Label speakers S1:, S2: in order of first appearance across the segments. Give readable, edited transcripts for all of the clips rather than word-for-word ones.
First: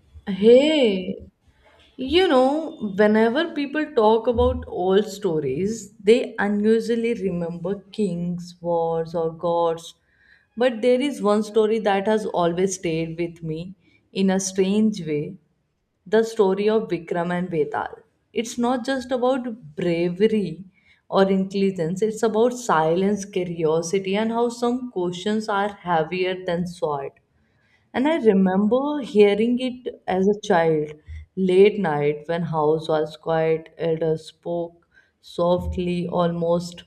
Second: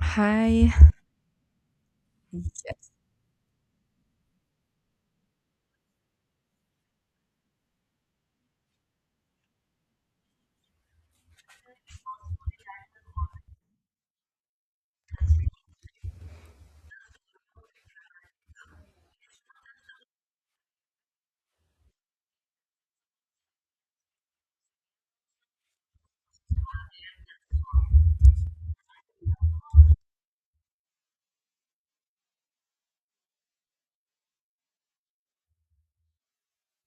S1: Hi.
S2: Hey, you
S1: Yes.
S2: know, whenever people talk about old stories, they unusually remember kings, wars, or gods. But there is one story that has always stayed with me in a strange way, the story of Vikram and Betal. It's not just about bravery or intelligence, it's about silence, curiosity, and how some questions are heavier than sword. And I remember hearing it as a child, late night when house was quiet, elders spoke softly, almost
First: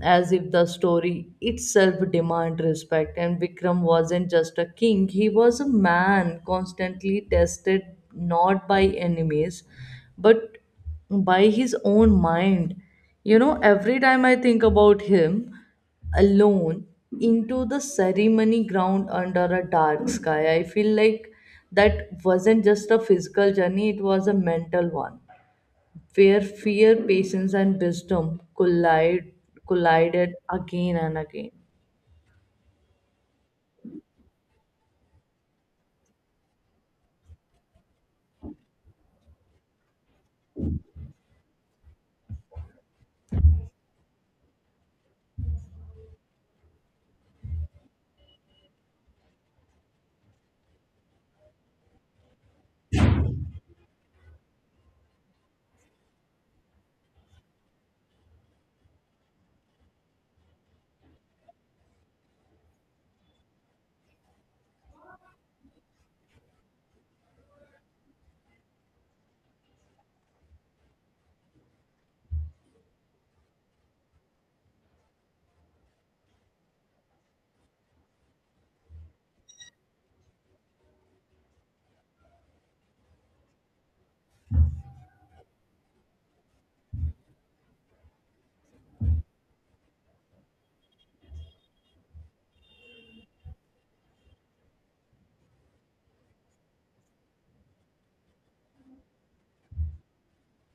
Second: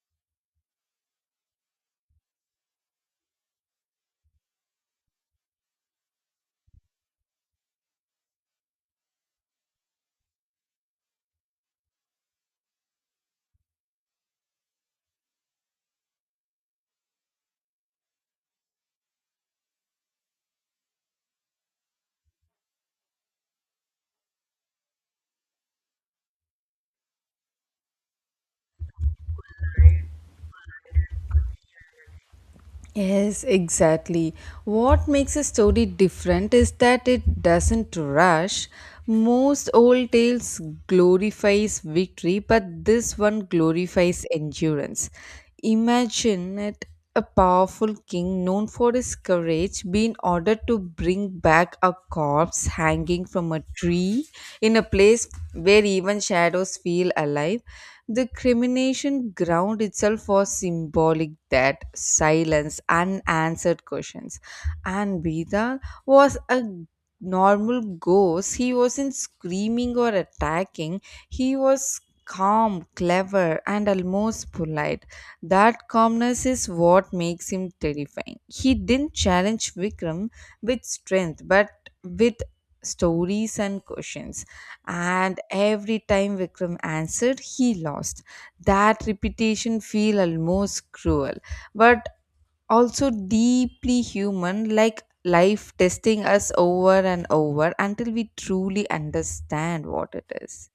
S2: as if the story itself demanded respect. And Vikram wasn't just a king, he was a man constantly tested, not by enemies, but by his own mind. You know, every time I think about him alone into the ceremony ground under a dark sky, I feel like that wasn't just a physical journey, it was a mental one where fear, patience, and wisdom collide, collided again and again.
S1: Yes, exactly. What makes a story different is that it doesn't rush. Most old tales glorifies victory, but this one glorifies endurance. Imagine it a powerful king known for his courage being ordered to bring back a corpse hanging from a tree in a place where even shadows feel alive. The crimination ground itself was symbolic that silence, unanswered questions. And Bida was a normal ghost. He wasn't screaming or attacking. He was calm, clever, and almost polite. That calmness is what makes him terrifying. He didn't challenge Vikram with strength, but with stories and questions, and every time Vikram answered, he lost. That repetition feel almost cruel, but also deeply human, like life testing us over and over until we truly understand what it is.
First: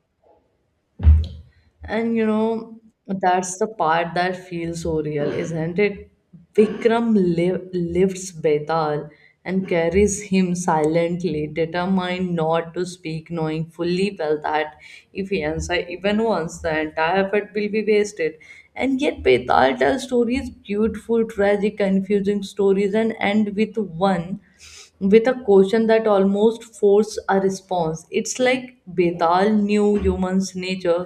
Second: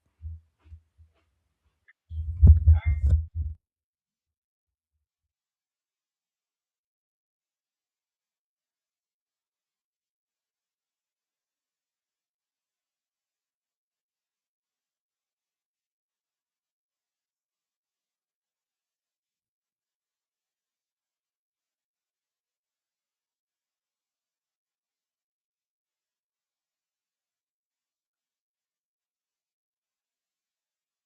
S2: And you know, that's the part that feels so real, isn't it? Lifts Betal and carries him silently, determined not to speak, knowing fully well that if he answers even once, the entire effort will be wasted. And yet, Betal tells stories, beautiful, tragic, confusing stories, and end with one with a question that almost forced a response. It's like Betal knew humans' nature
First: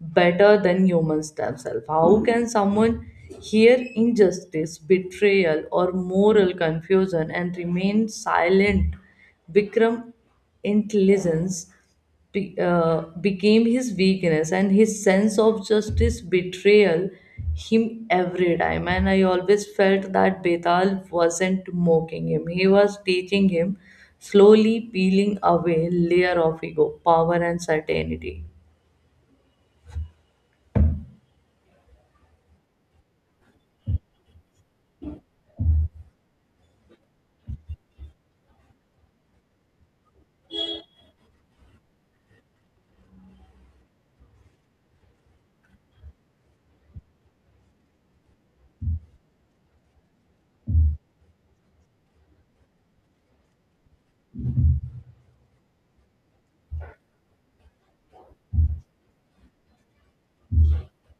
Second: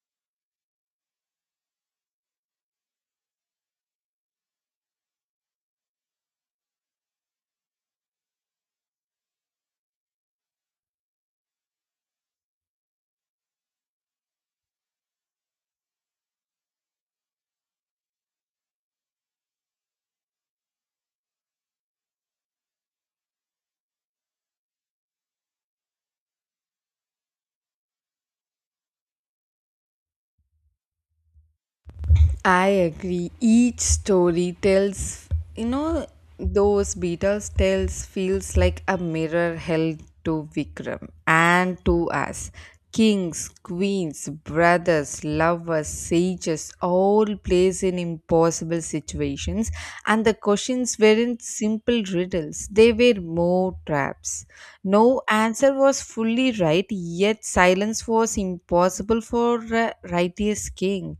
S2: better than humans themselves. How can someone hear injustice, betrayal, or moral confusion and remain silent? Bikram intelligence became his weakness, and his sense of justice betrayal him every time. And I always felt that Betal wasn't mocking him, he was teaching him, slowly peeling away layer of ego, power, and certainty.
S1: I agree. Each story tells, you know, those Beatles tales feels like a mirror held to Vikram and to us. Kings, queens, brothers, lovers, sages all placed in impossible situations, and the questions weren't simple riddles, they were more traps. No answer was fully right, yet silence was impossible for a righteous king.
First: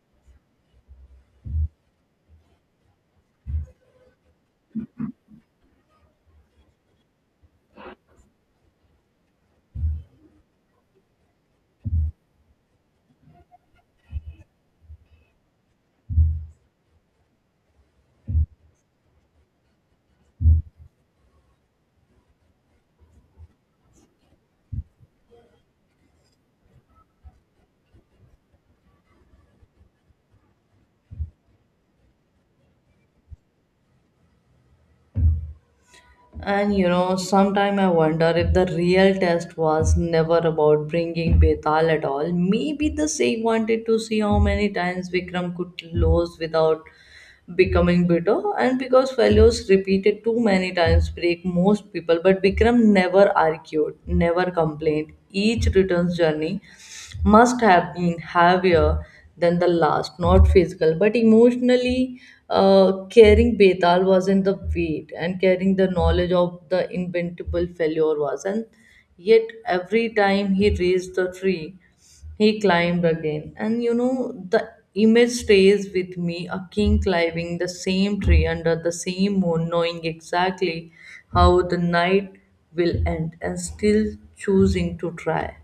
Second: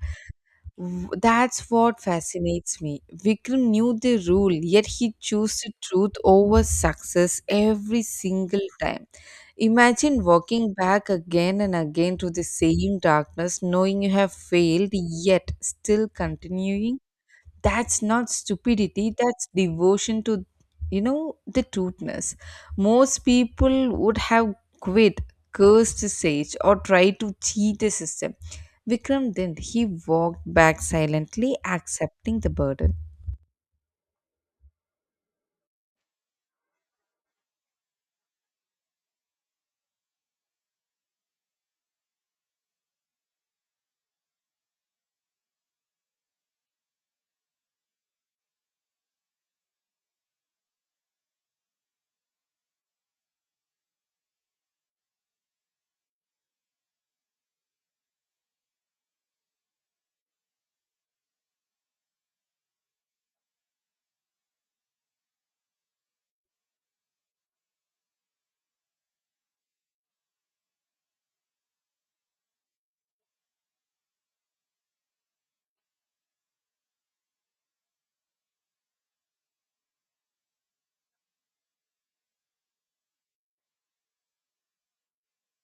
S1: That's what fascinates me. Vikram knew the rule, yet he chose the truth over success every single time. Imagine walking back again and again to the same darkness, knowing you have failed, yet still continuing. That's not stupidity, that's devotion to, the truthness. Most people would have quit, cursed the sage, or tried to cheat the system. Vikram didn't, he walked back silently accepting the burden.
S2: And you know, sometime I wonder if the real test was never about bringing Betal at all. Maybe the Sikh wanted to see how many times Vikram could lose without becoming bitter. And because failures repeated too many times break most people, but Vikram never argued, never complained. Each returns journey must have been heavier than the last, not physical, but emotionally. Carrying Betal was in the weight, and carrying the knowledge of the inventable failure was. And yet, every time he raised the tree, he climbed again. And you know, the image stays with me, a king climbing the same tree under the same moon, knowing exactly how the night will end, and still choosing to try.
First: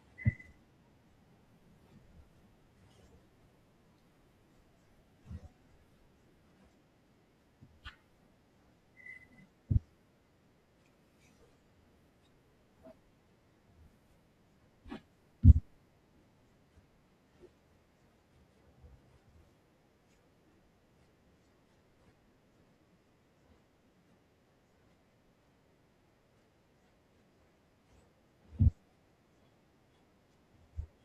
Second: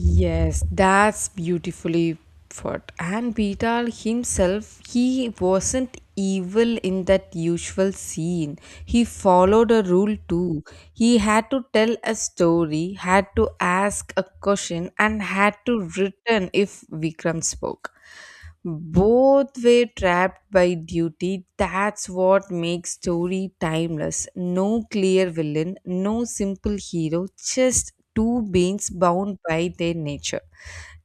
S1: Yes, that's beautifully put. And Beetle himself, he wasn't evil in that usual scene. He followed a rule too. He had to tell a story, had to ask a question, and had to return if Vikram spoke. Both were trapped by duty. That's what makes story timeless. No clear villain, no simple hero, just two beings bound by their nature.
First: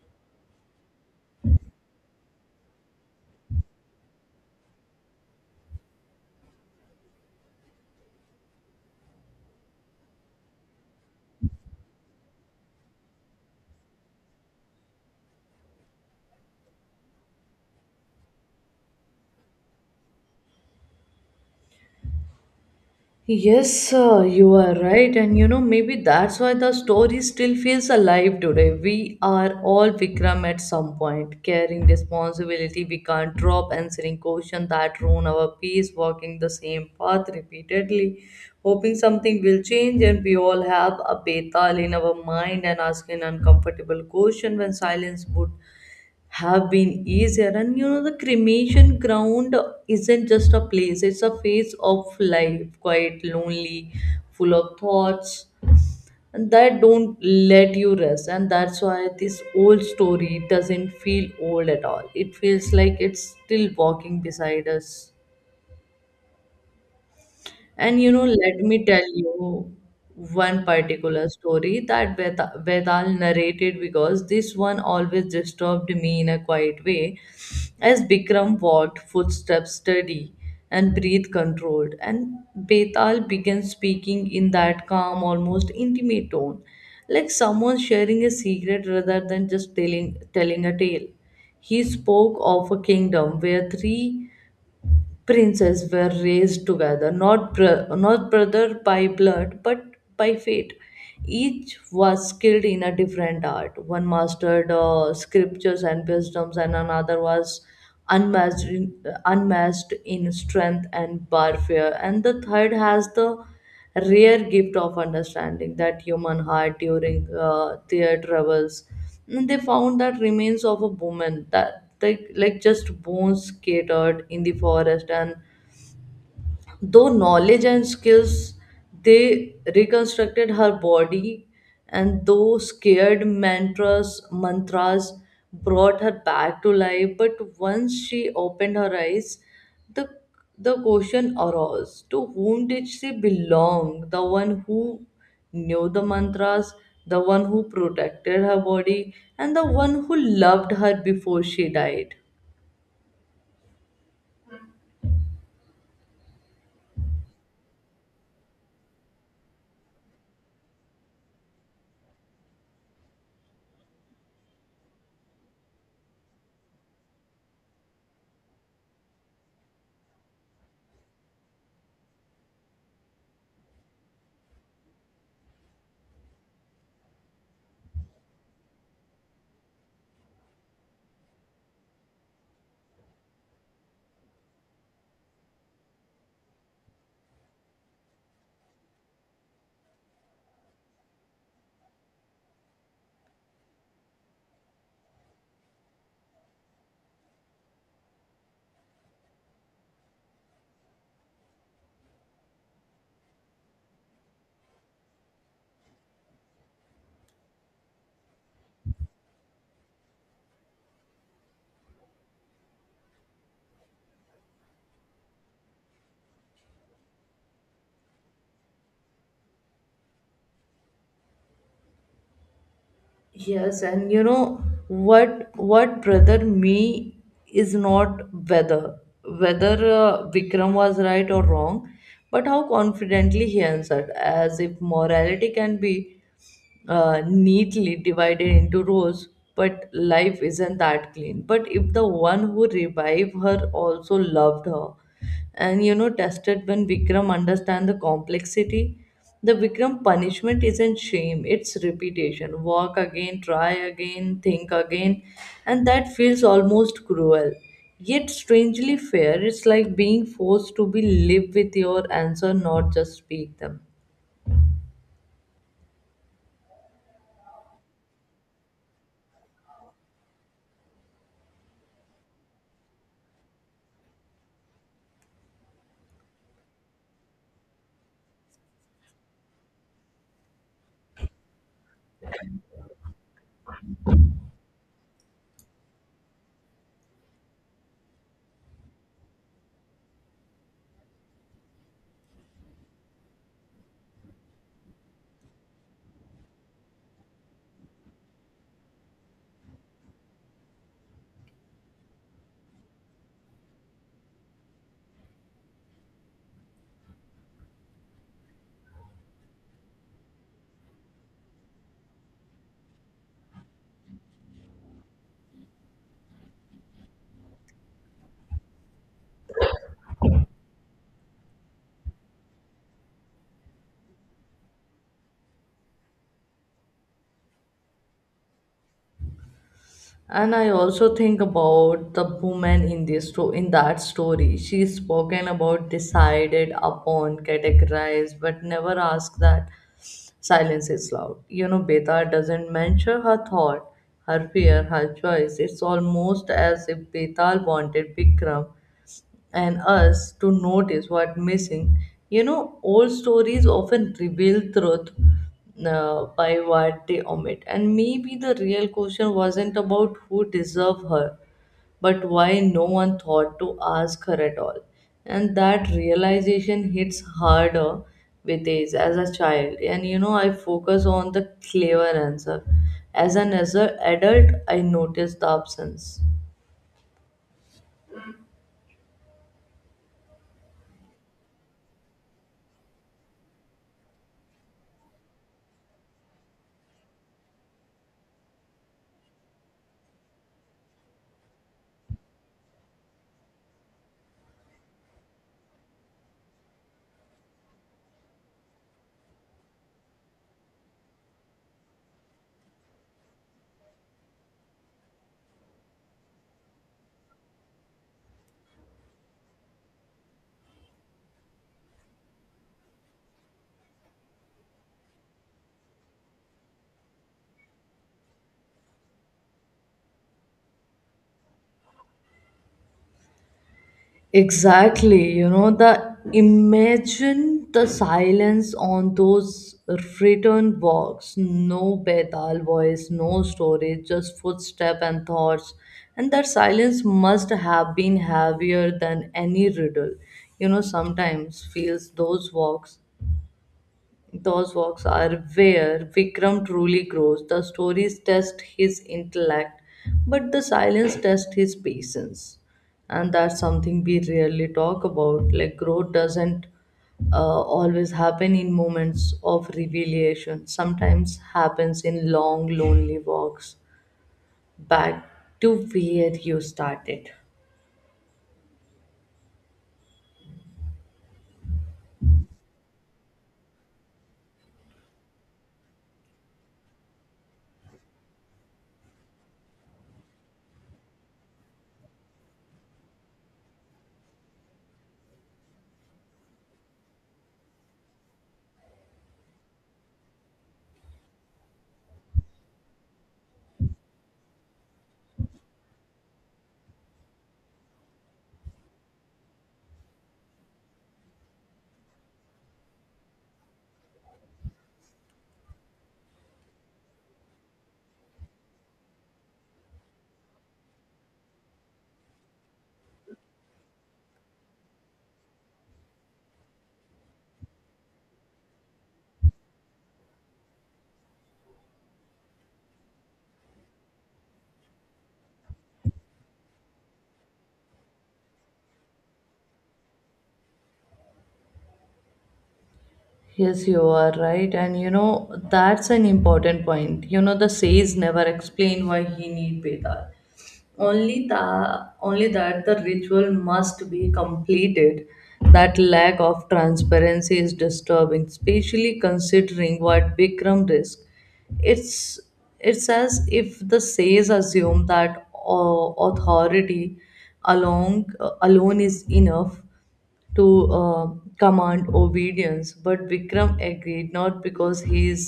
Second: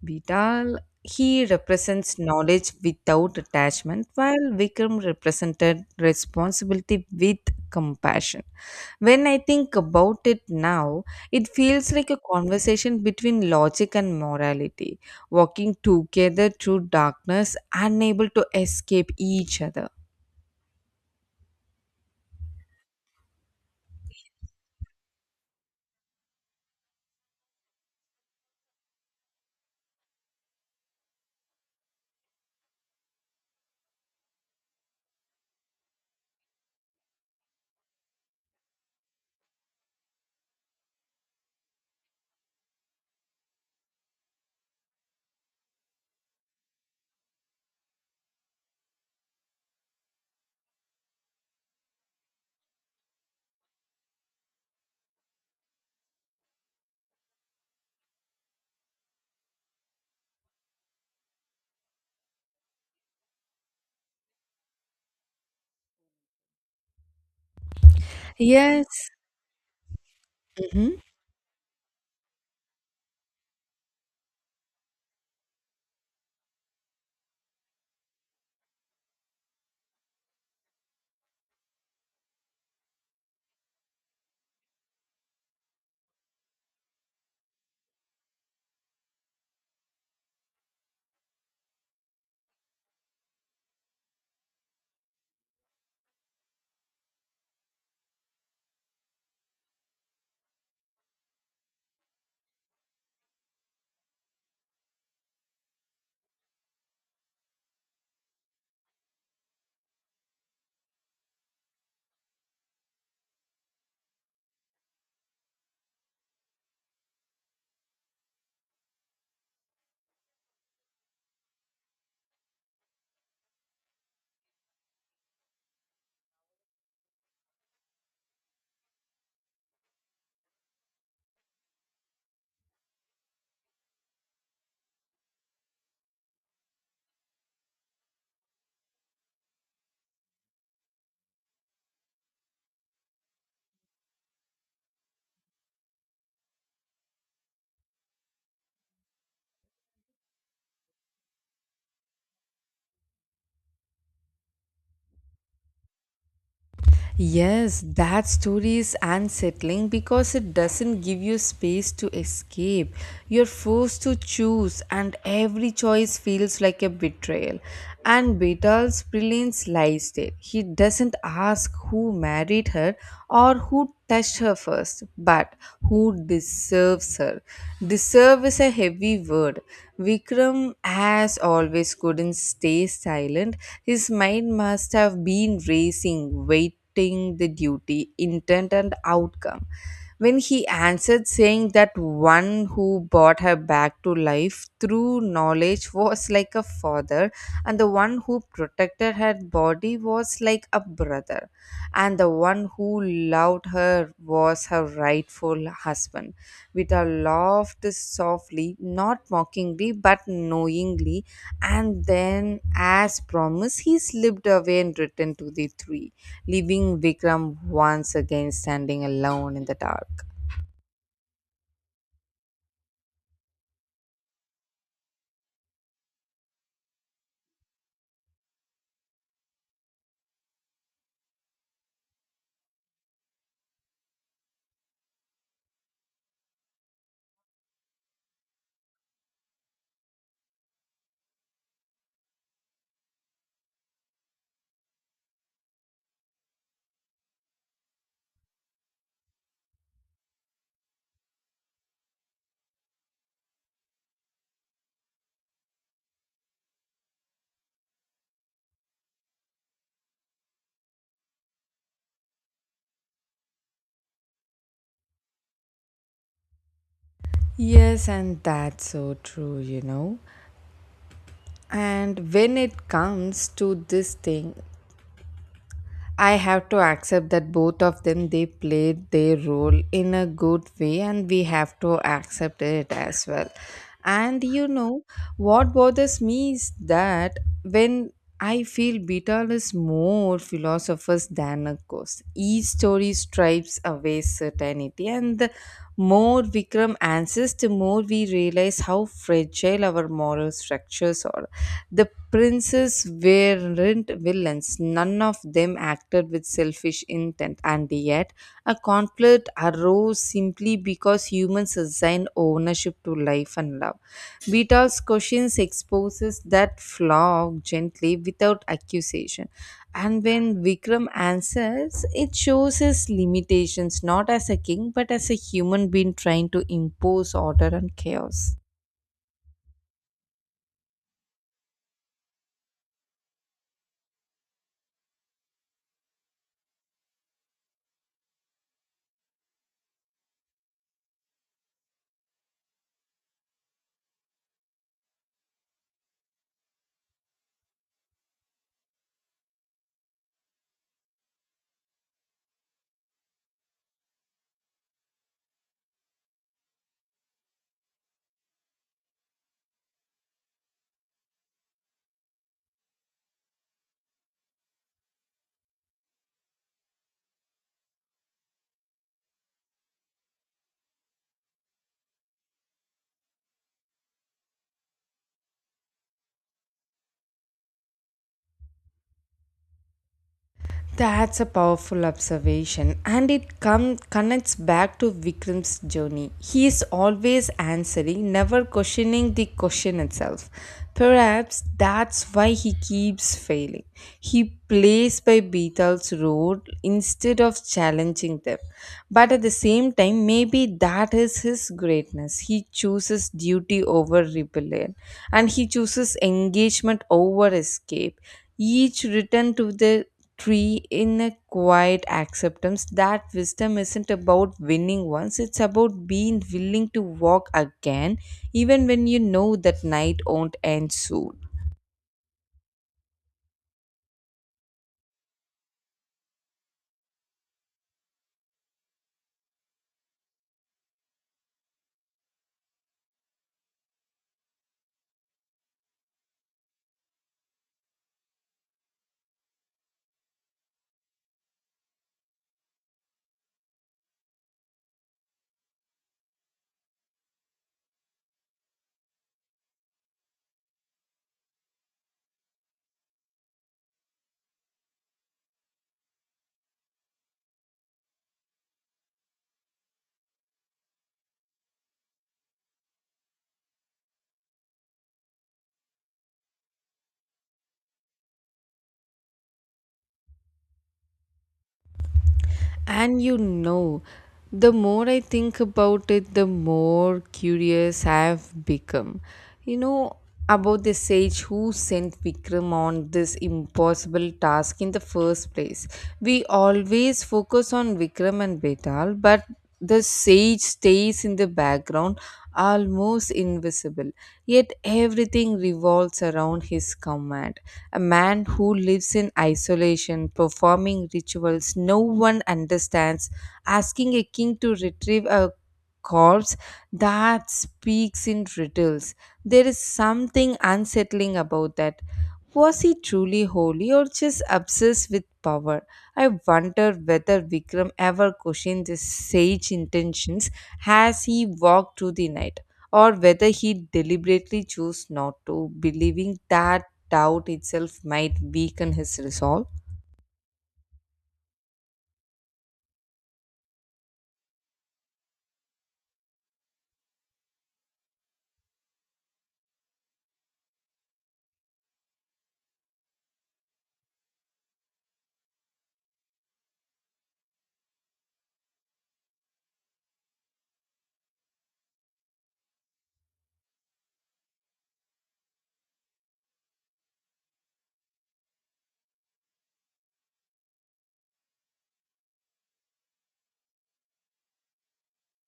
S1: Vital, he represents knowledge without attachment, while Vikram represented responsibility with compassion. When I think about it now, it feels like a conversation between logic and morality walking together through darkness, unable to escape each other.
S2: Yes, sir, you are right. And you know, maybe that's why the story still feels alive today. We are all Vikram at some point, carrying responsibility we can't drop, answering questions that ruin our peace, walking the same path repeatedly, hoping something will change. And we all have a betal in our mind and asking uncomfortable question when silence would have been easier. And you know, the cremation ground isn't just a place, it's a phase of life, quite lonely, full of thoughts and that don't let you rest. And that's why this old story doesn't feel old at all, it feels like it's still walking beside us. And you know, let me tell
S1: Yes.
S2: you one
S1: Mhm.
S2: particular story that Vedal narrated, because this one always disturbed me in a quiet way. As Bikram walked, footsteps steady and breathe controlled, and Betal began speaking in that calm, almost intimate tone, like someone sharing a secret rather than just telling a tale. He spoke of a kingdom where three princes were raised together, not brother by blood, but by fate. Each was skilled in a different art. One mastered scriptures and wisdoms, and another was unmatched in, unmatched in strength and warfare. And the third has the rare gift of understanding that human heart during their travels. And they found that remains of a woman that they, like, just bones scattered in the forest. And though knowledge and skills, they reconstructed her body, and though scared mantras brought her back to life. But once she opened her eyes, the the question arose: to whom did she belong? The one who knew the mantras, the one who protected her body, and the one who loved her before she died.
S1: Yes, that story is unsettling because it doesn't give you space to escape. You're forced to choose, and every choice feels like a betrayal. And Betal's brilliance lies there. He doesn't ask who married her or who touched her first, but who deserves her. Deserve is a heavy word. Vikram, as always, couldn't stay silent. His mind must have been racing, waiting the duty, intent, and outcome. When he answered, saying that one who brought her back to life through knowledge was like a father, and the one who protected her body was like a brother, and the one who loved her was her rightful husband. Vita laughed softly, not mockingly, but knowingly, and then, as promised, he slipped away and returned to the tree, leaving Vikram once again standing alone in the dark.
S2: Yes, and you know, what brother me is not whether whether Vikram was right or wrong, but how confidently he answered, as if morality can be neatly divided into rows, but life isn't that clean. But if the one who revived her also loved her, and you know tested when Vikram understand the complexity. The Vikram punishment isn't shame, it's repetition. Walk again, try again, think again, and that feels almost cruel. Yet strangely fair, it's like being forced to be live with your answer, not just speak them.
S1: Yes, and that's so true, you know. And when it comes to this thing, I have to accept that both of them they played their role in a good way and we have to accept it as well. And what bothers me is that when I feel Beetle is more philosophers than a ghost. Each story stripes away certainty and the more Vikram answers, the more we realize how fragile our moral structures are. The Princes weren't villains. None of them acted with selfish intent, and yet a conflict arose simply because humans assigned ownership to life and love. Beetle's questions exposes that flaw gently without accusation. And when Vikram answers, it shows his limitations not as a king but as a human being trying to impose order and chaos.
S2: And I also think about the woman in in that story. She's spoken about, decided upon, categorized, but never asked. That silence is loud, you know. Beta doesn't mention her thought, her fear, her choice. It's almost as if Betal wanted Bikram and us to notice what missing. You know, old stories often reveal truth by what they omit. And maybe the real question wasn't about who deserved her, but why no one thought to ask her at all. And that realization hits harder with age. As a child, and you know, I focus on the clever answer. As an as a adult, I notice the absence.
S1: That's a powerful observation, and connects back to Vikram's journey. He is always answering, never questioning the question itself. Perhaps that's why he keeps failing. He plays by Beetle's rule instead of challenging them. But at the same time, maybe that is his greatness. He chooses duty over rebellion, and he chooses engagement over escape. Each return to the tree in a quiet acceptance that wisdom isn't about winning once, it's about being willing to walk again even when you know that night won't end soon.
S2: Exactly, you know, the imagine the silence on those return walks. No Betal voice, no stories, just footstep and thoughts. And that silence must have been heavier than any riddle. You know, sometimes feels those walks are where Vikram truly grows. The stories test his intellect, but the silence tests his patience. And that's something we rarely talk about. Like, growth doesn't always happen in moments of revelation, sometimes happens in long, lonely walks back to where you started.
S1: And the more I think about it, the more curious I've become, you know about the sage who sent Vikram on this impossible task in the first place. We always focus on Vikram and Betal, but the sage stays in the background, almost invisible, yet everything revolves around his command. A man who lives in isolation, performing rituals no one understands, asking a king to retrieve a corpse that speaks in riddles. There is something unsettling about that. Was he truly holy or just obsessed with power? I wonder whether Vikram ever questioned his sage intentions as he walked through the night, or whether he deliberately chose not to, believing that doubt itself might weaken his resolve.
S2: Yes, you are right. And you know, that's an important point. You know, the says never explain why he need Bedar. Only the only that the ritual must be completed. That lack of transparency is disturbing, especially considering what bikram risk. It's it's as if the sages assume that authority along alone is enough to uh, command obedience. But vikram agreed, not because he is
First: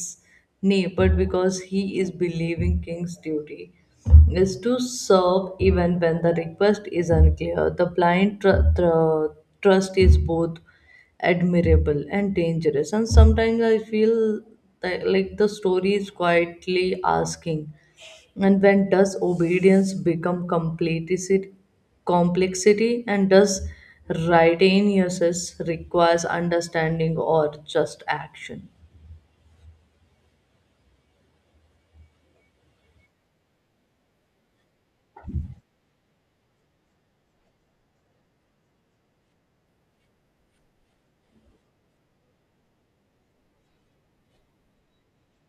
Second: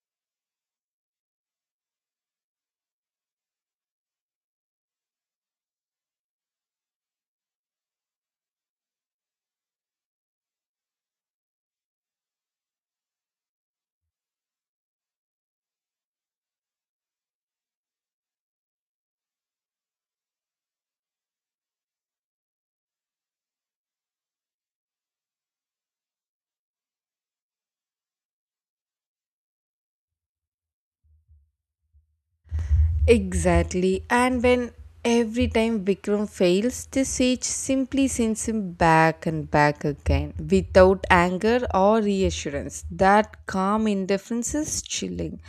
S2: knee, but because he is believing king's duty is to serve even when the request is unclear. The blind trust is both admirable and dangerous. And sometimes I feel that, like, the story is quietly asking, and when does obedience become complicity, complexity, and does righteousness requires understanding or just action?
S1: Exactly. And when every time Vikram fails, the sage simply sends him back and back again without anger or reassurance. That calm indifference is chilling.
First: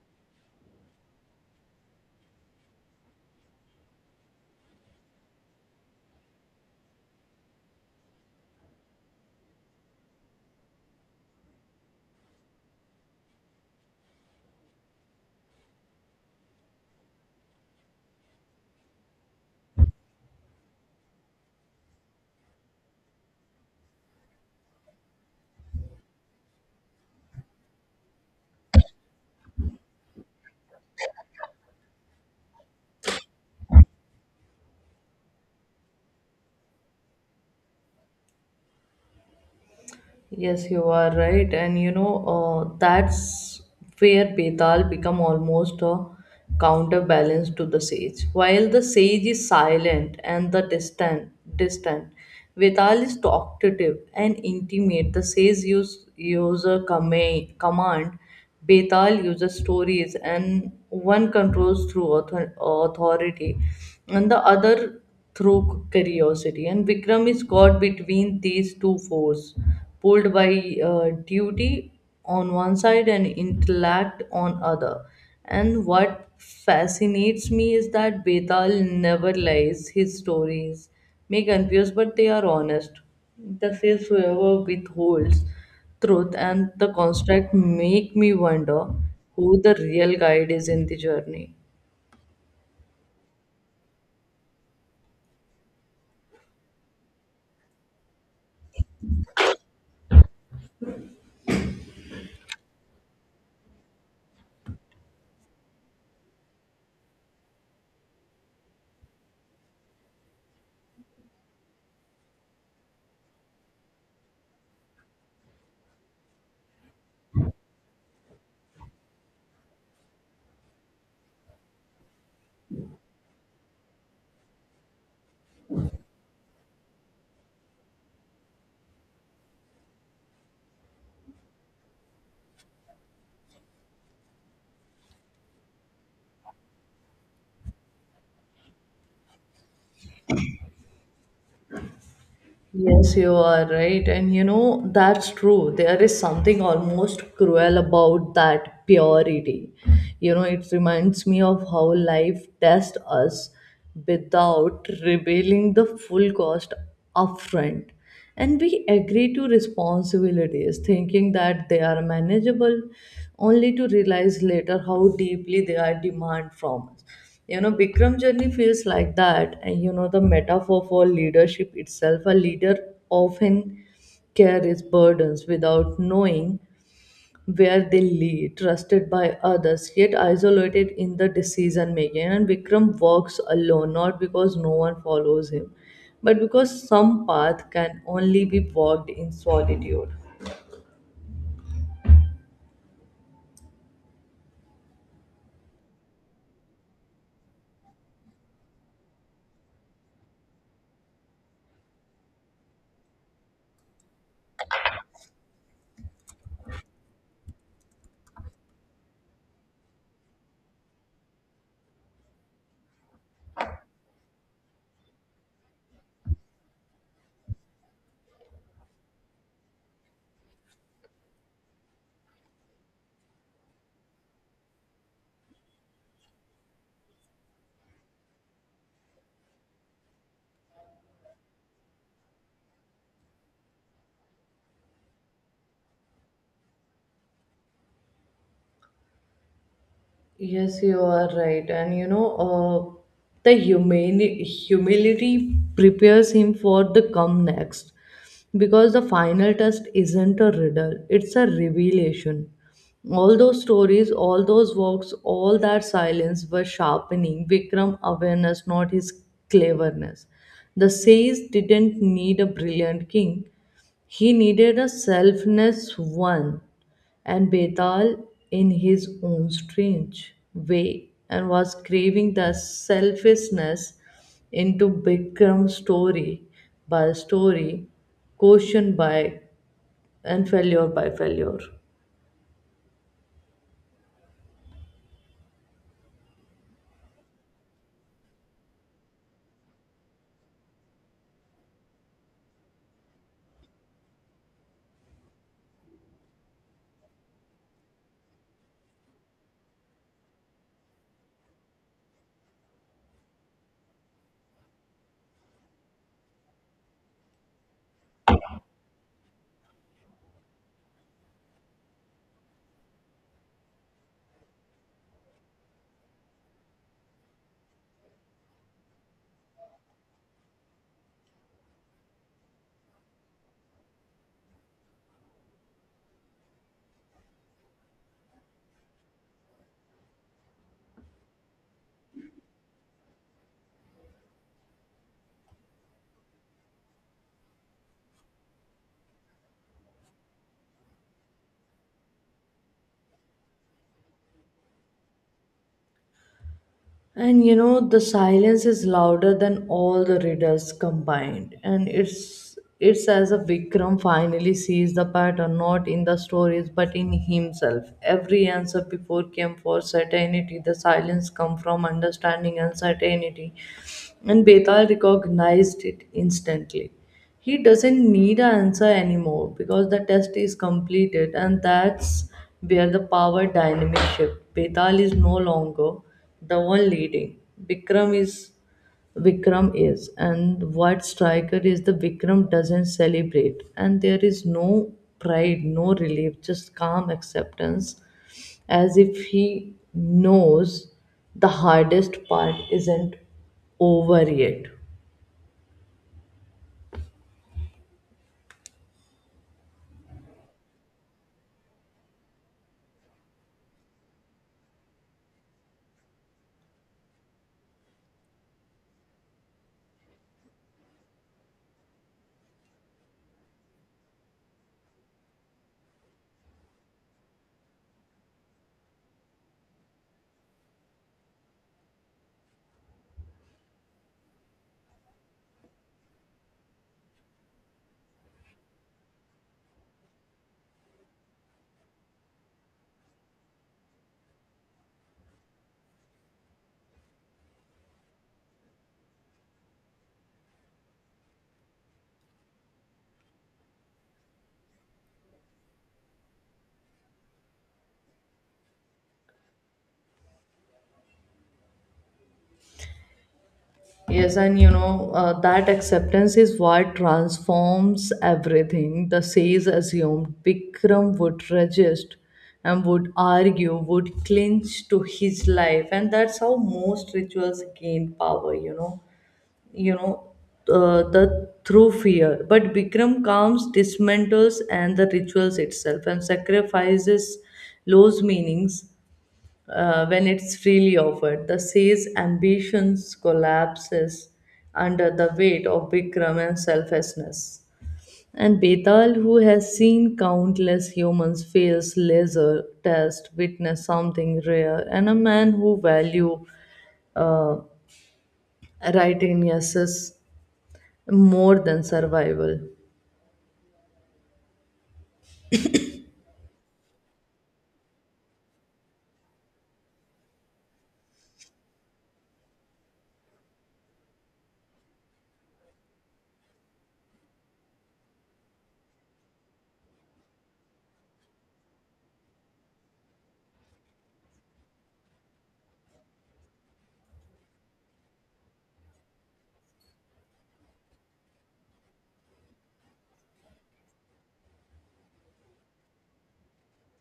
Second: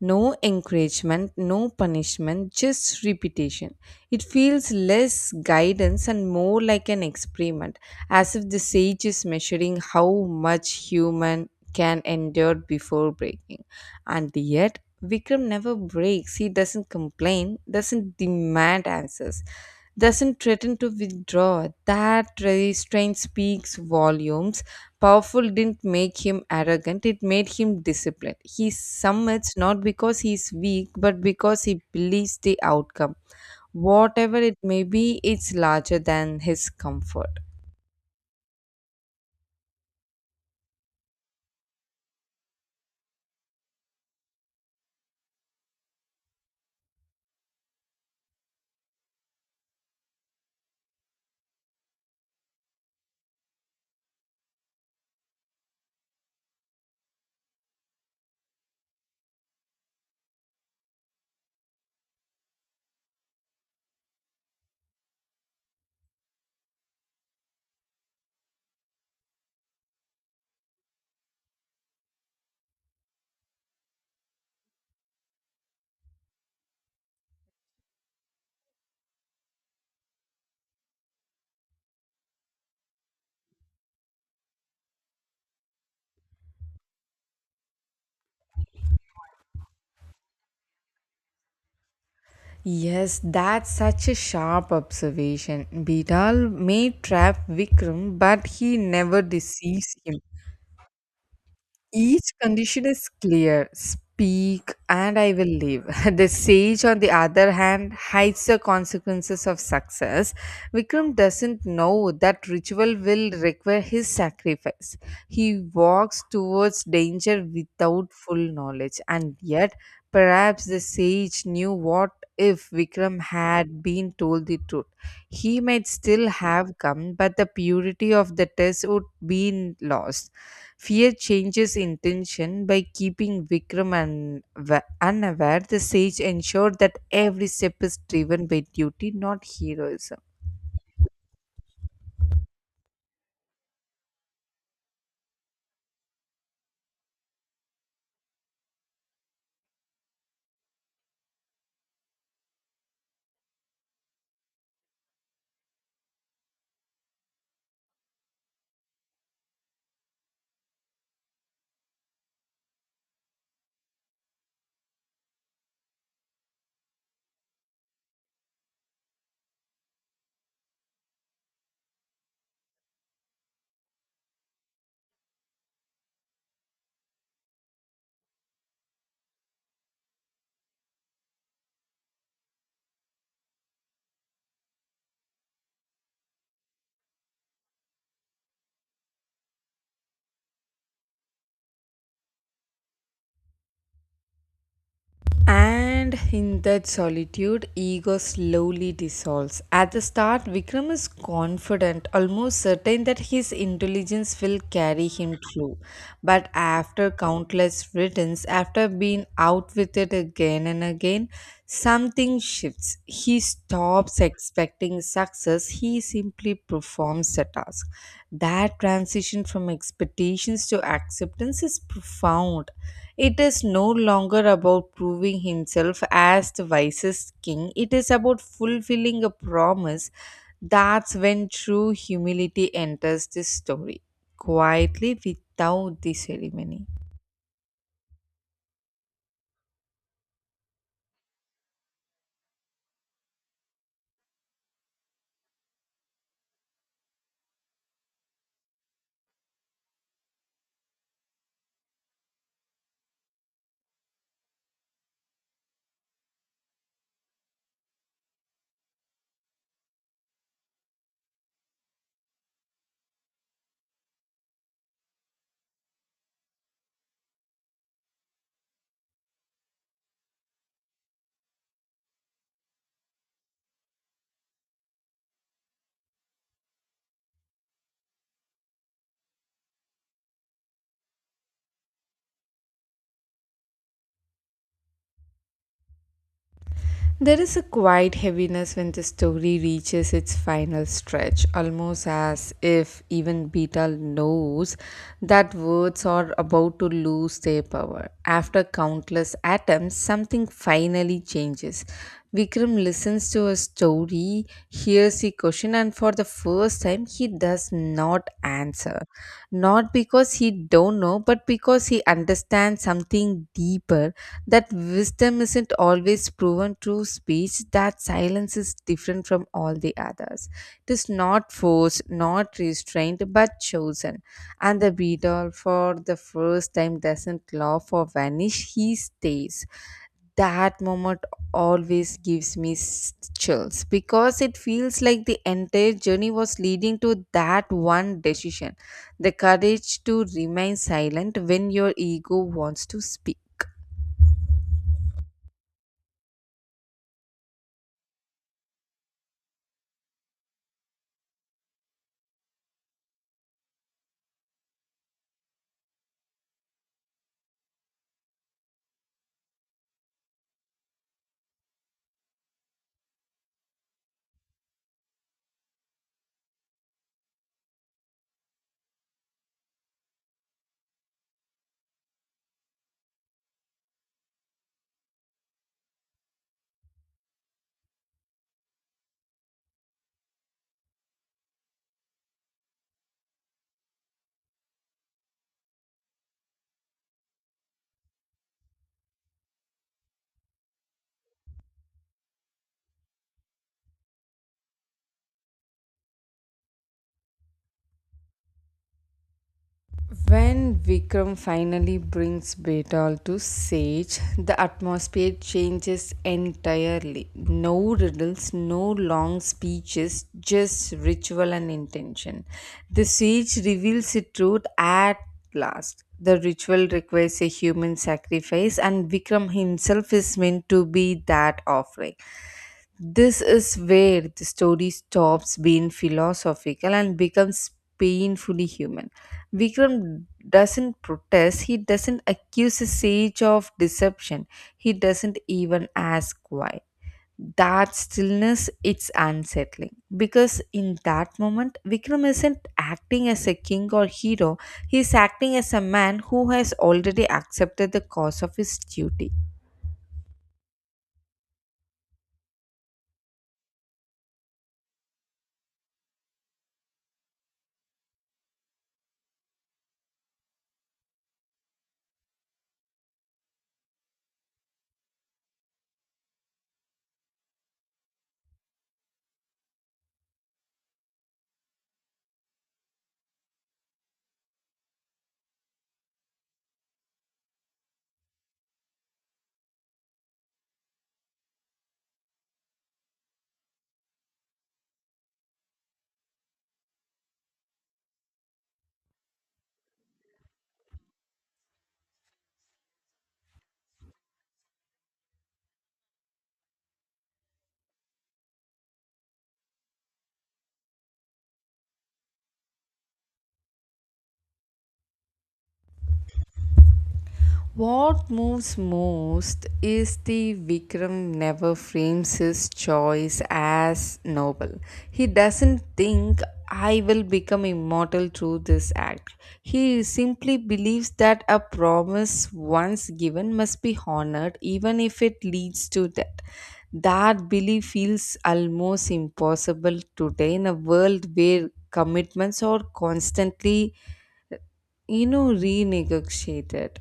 S1: No encouragement, no punishment, just repetition. It feels less guidance and more like an experiment, as if the sage is measuring how much human can endure before breaking. And yet, Vikram never breaks. He doesn't complain, doesn't demand answers, doesn't threaten to withdraw. That restraint speaks volumes. Powerful didn't make him arrogant, it made him disciplined. He summits not because he's weak, but because he believes the outcome. Whatever it may be, it's larger than his comfort.
S2: Yes, you are right, and you know that's where Betal become almost a counterbalance to the sage. While the sage is silent and the distant, Betal is talkative and intimate. The sage use a command, Betal uses stories, and one controls through authority, and the other through curiosity. And Vikram is caught between these two forces, pulled by duty on one side and intellect on other. And what fascinates me is that Betal never lies. His stories may confuse, but they are honest. The faith whoever withholds truth and the construct make me wonder who the real guide is in the journey.
S1: Yes, that's such a sharp observation. Bidal may trap Vikram, but he never deceives him. Each condition is clear. Speak and I will live. The sage, on the other hand, hides the consequences of success. Vikram doesn't know that ritual will require his sacrifice. He walks towards danger without full knowledge, and yet perhaps the sage knew what if Vikram had been told the truth. He might still have come, but the purity of the test would be lost. Fear changes intention by keeping Vikram unaware. The sage ensured that every step is driven by duty, not heroism.
S2: Yes, you are right. And you know, that's true. There is something almost cruel about that purity. You know, it reminds me of how life tests us without revealing the full cost upfront. And we agree to responsibilities, thinking that they are manageable, only to realize later how deeply they are demand from us. You know, bikram journey feels like that. And you know, the metaphor for leadership itself, a leader often carries burdens without knowing where they lead, trusted by others yet isolated in the decision making. And Vikram walks alone, not because no one follows him, but because some path can only be walked in solitude.
S1: And in that solitude, ego slowly dissolves. At the start, Vikram is confident, almost certain that his intelligence will carry him through. But after countless returns, after being out with it again and again, something shifts. He stops expecting success, he simply performs the task. That transition from expectations to acceptance is profound. It is no longer about proving himself as the wisest king, it is about fulfilling a promise. That's when true humility enters this story, quietly without the ceremony.
S2: Yes, you are right. And you know, uh, the humility prepares him for the come next, because the final test isn't a riddle, it's a revelation. All those stories, all those works, all that silence were sharpening Vikram awareness, not his cleverness. The sage didn't need a brilliant king, he needed a selfless one, and Betal, in his own strange way, and was craving the selfishness into Bikram's story by story, caution by and failure by failure.
S1: There is a quiet heaviness when the story reaches its final stretch, almost as if even Beta knows that words are about to lose their power. After countless attempts, something finally changes. Vikram listens to a story, hears a question, and for the first time, he does not answer. Not because he don't know, but because he understands something deeper. That wisdom isn't always proven through speech. That silence is different from all the others. It is not forced, not restrained, but chosen. And the beetle, for the first time, doesn't laugh or vanish. He stays. That moment always gives me chills because it feels like the entire journey was leading to that one decision, the courage to remain silent when your ego wants to speak.
S2: And you know, the silence is louder than all the riddles combined. And it's as if Vikram finally sees the pattern, not in the stories, but in himself. Every answer before came for certainty. The silence come from understanding and certainty. And Betal recognized it instantly. He doesn't need an answer anymore because the test is completed, and that's where the power dynamic shift. Betal is no longer the one leading. Vikram is Vikram is, and what striker is the Vikram doesn't celebrate, and there is no pride, no relief, just calm acceptance, as if he knows the hardest part isn't over yet.
S1: When Vikram finally brings Betal to Sage, the atmosphere changes entirely. No riddles, no long speeches, just ritual and intention. The Sage reveals its truth at last. The ritual requires a human sacrifice, and Vikram himself is meant to be that offering. This is where the story stops being philosophical and becomes painfully human. Vikram doesn't protest, he doesn't accuse the sage of deception, he doesn't even ask why. That stillness, it's unsettling because in that moment Vikram isn't acting as a king or hero, he's acting as a man who has already accepted the cost of his duty.
S2: Yes, and you know, that acceptance is what transforms everything. The says assumed Bikram would resist and would argue, would clinch to his life, and that's how most rituals gain power, you know. You know, the through fear. But Bikram comes, dismantles, and the rituals itself, and sacrifices lose meanings when it's freely offered. The sage's ambitions collapses under the weight of Bikram and selflessness. And Betal, who has seen countless humans fails laser test, witness something rare, and a man who value uh, righteousness more than survival.
S1: What moves most is the Vikram never frames his choice as noble. He doesn't think I will become immortal through this act. He simply believes that a promise once given must be honored even if it leads to death. That belief feels almost impossible today in a world where commitments are constantly, renegotiated.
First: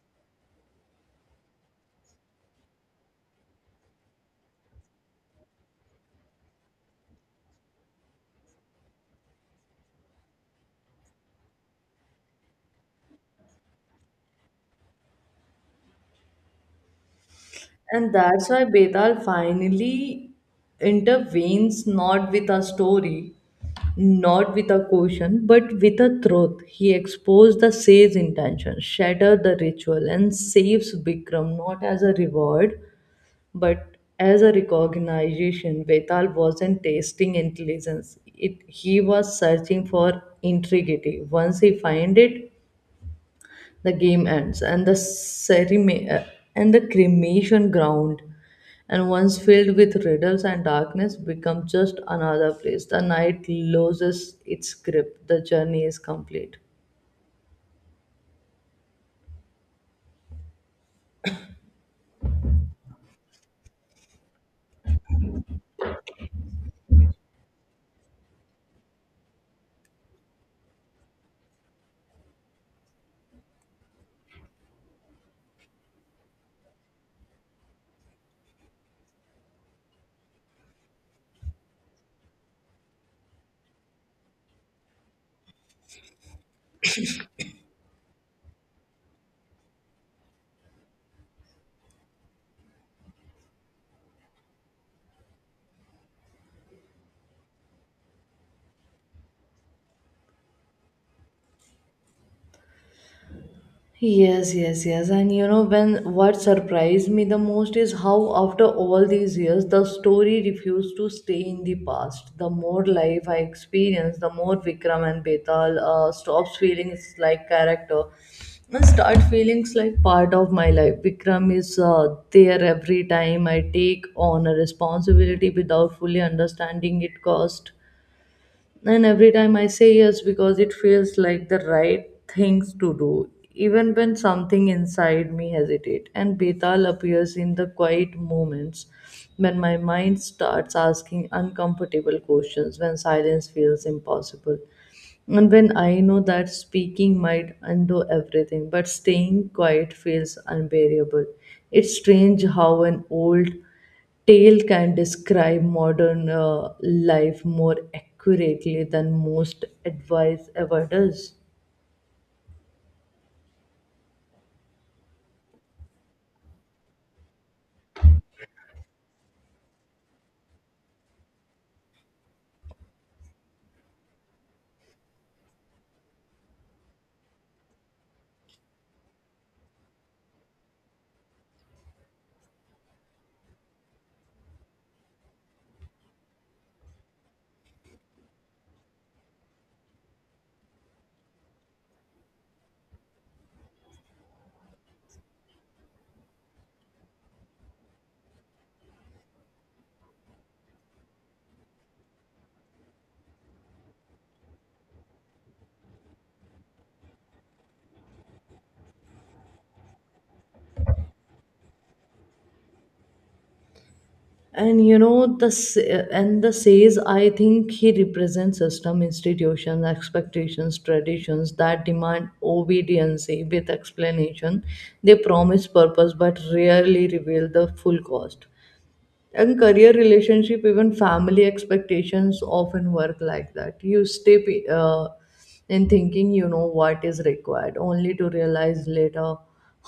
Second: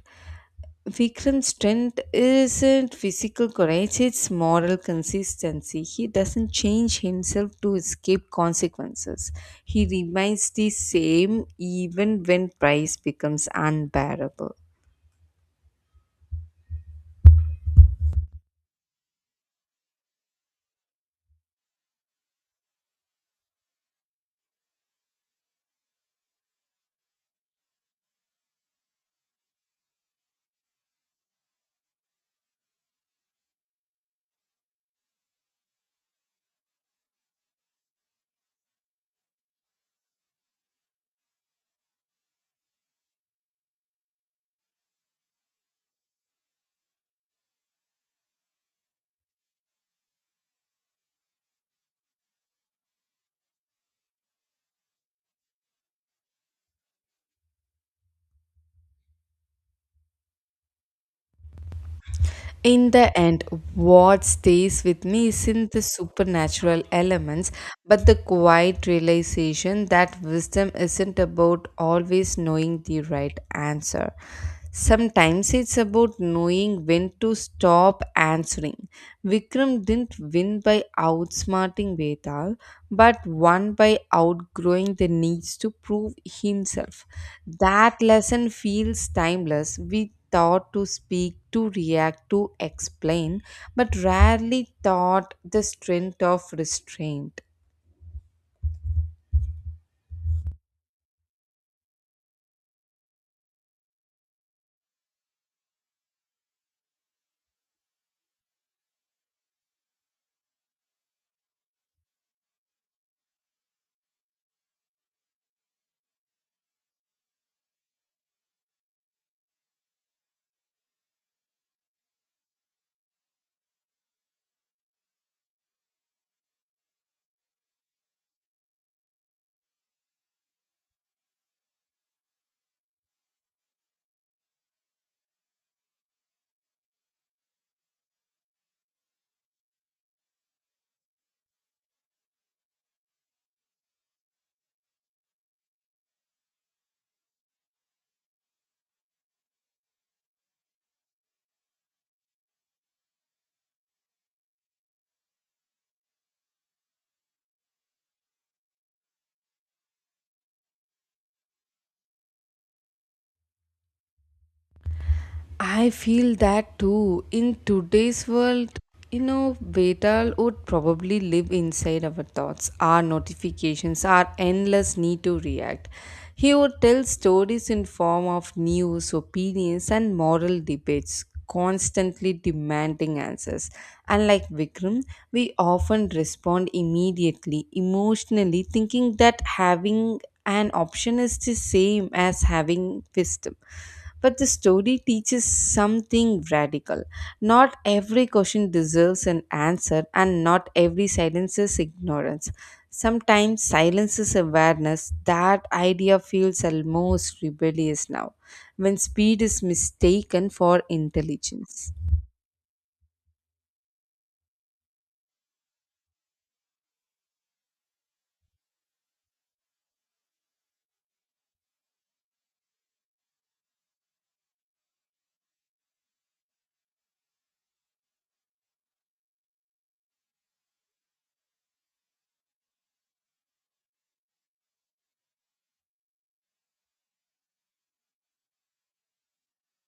S1: Vikram's strength isn't physical courage, it's moral consistency. He doesn't change himself to escape consequences. He remains the same even when price becomes unbearable.
S2: And that's why Betal finally intervenes, not with a story, not with a caution, but with a truth. He exposed the sage's intention, shattered the ritual, and saves Bikram, not as a reward, but as a recognition. Betal wasn't tasting intelligence. It, he was searching for integrity. Once he find it, the game ends, and the ceremony and the cremation ground and once filled with riddles and darkness become just another place. The night loses its grip, the journey is complete.
S1: In the end, what stays with me isn't the supernatural elements, but the quiet realization that wisdom isn't about always knowing the right answer. Sometimes it's about knowing when to stop answering. Vikram didn't win by outsmarting Vedal, but won by outgrowing the needs to prove himself. That lesson feels timeless. We thought to speak, to react, to explain, but rarely thought the strength of restraint.
S2: Yes, yes, yes. And you know, when what surprised me the most is how, after all these years, the story refused to stay in the past. The more life I experience, the more Vikram and Betal stops feeling like character and start feeling like part of my life. Vikram is there every time I take on a responsibility without fully understanding it cost, and every time I say yes because it feels like the right things to do, even when something inside me hesitate. And Betal appears in the quiet moments when my mind starts asking uncomfortable questions, when silence feels impossible. And when I know that speaking might undo everything, but staying quiet feels unbearable. It's strange how an old Tail can describe modern life more accurately than most advice ever does.
S1: I feel that too. In today's world, Vedal would probably live inside our thoughts, our notifications, our endless need to react. He would tell stories in form of news, opinions, and moral debates, constantly demanding answers. Unlike Vikram, we often respond immediately, emotionally, thinking that having an option is the same as having wisdom, but the story teaches something radical. Not every question deserves an answer, and not every silence is ignorance. Sometimes silence is awareness. That idea feels almost rebellious now, when speed is mistaken for intelligence.
S2: And you know and the says I think he represents system, institutions, expectations, traditions that demand obedience with explanation. They promise purpose but rarely reveal the full cost. And career relationship even family expectations often work like that. You stay in thinking you know what is required, only to realize later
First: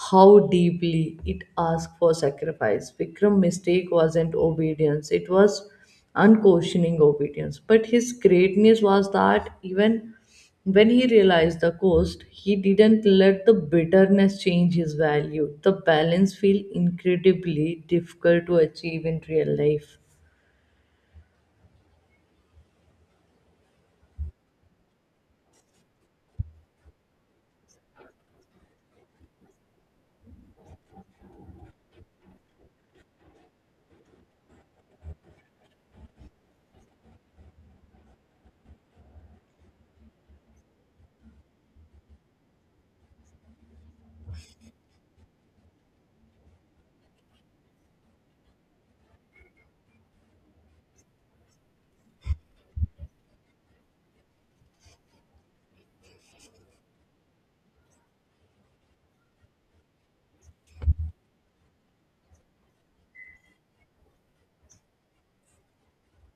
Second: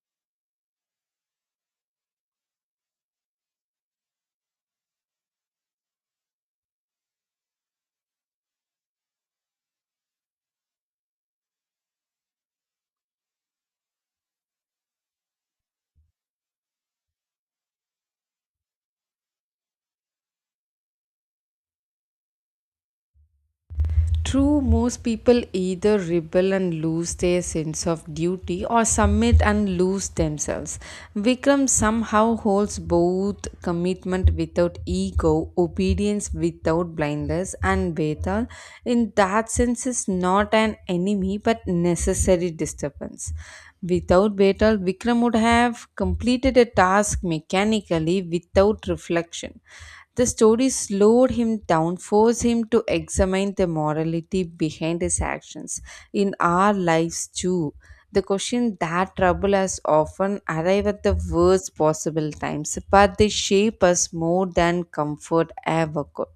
S2: how deeply it asked for sacrifice. Vikram mistake wasn't obedience, it was unquestioning obedience. But his greatness was that even when he realized the cost, he didn't let the bitterness change his value. The balance feels incredibly difficult to achieve in real life.
S1: True, most people either rebel and lose their sense of duty or submit and lose themselves. Vikram somehow holds both commitment without ego, obedience without blindness, and Betal, in that sense, is not an enemy but necessary disturbance. Without Betal, Vikram would have completed a task mechanically without reflection. The story slowed him down, forced him to examine the morality behind his actions in our lives too. The question that trouble us often arrive at the worst possible times, but they shape us more than comfort ever could.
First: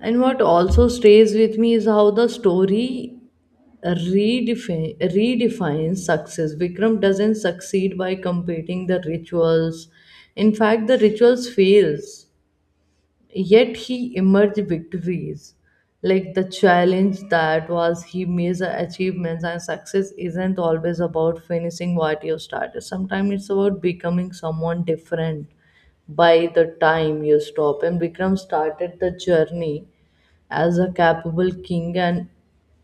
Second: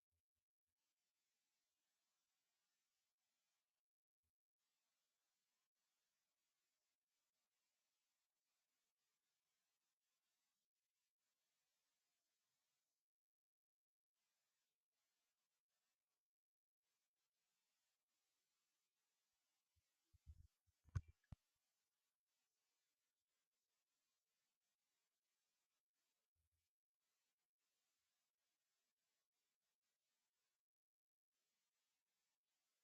S2: And what also stays with me is how the story redefines success. Vikram doesn't succeed by completing the rituals. In fact, the rituals fails. Yet he emerged victories. Like the challenge that was he major achievements, and success isn't always about finishing what you started. Sometimes it's about becoming someone different by the time you stop. And Vikram started the journey as a capable king and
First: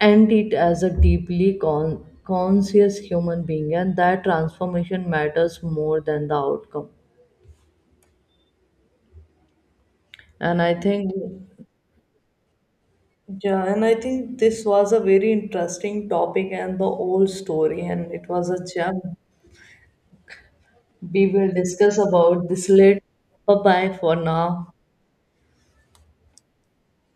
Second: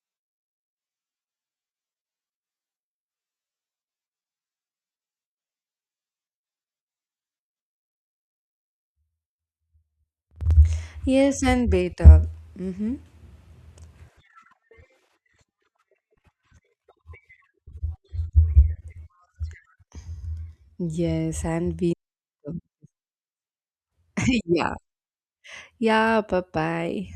S2: end it as a deeply conscious human being, and that transformation matters more than the outcome. And I think,
S1: Yes, and better. Mm-hmm.
S2: yeah, and I think this was a very interesting topic and the old story, and it was a gem. We
S1: Yes,
S2: will
S1: and we.
S2: discuss about this later. Bye bye for
S1: Yeah.
S2: now.
S1: Yeah, bye bye.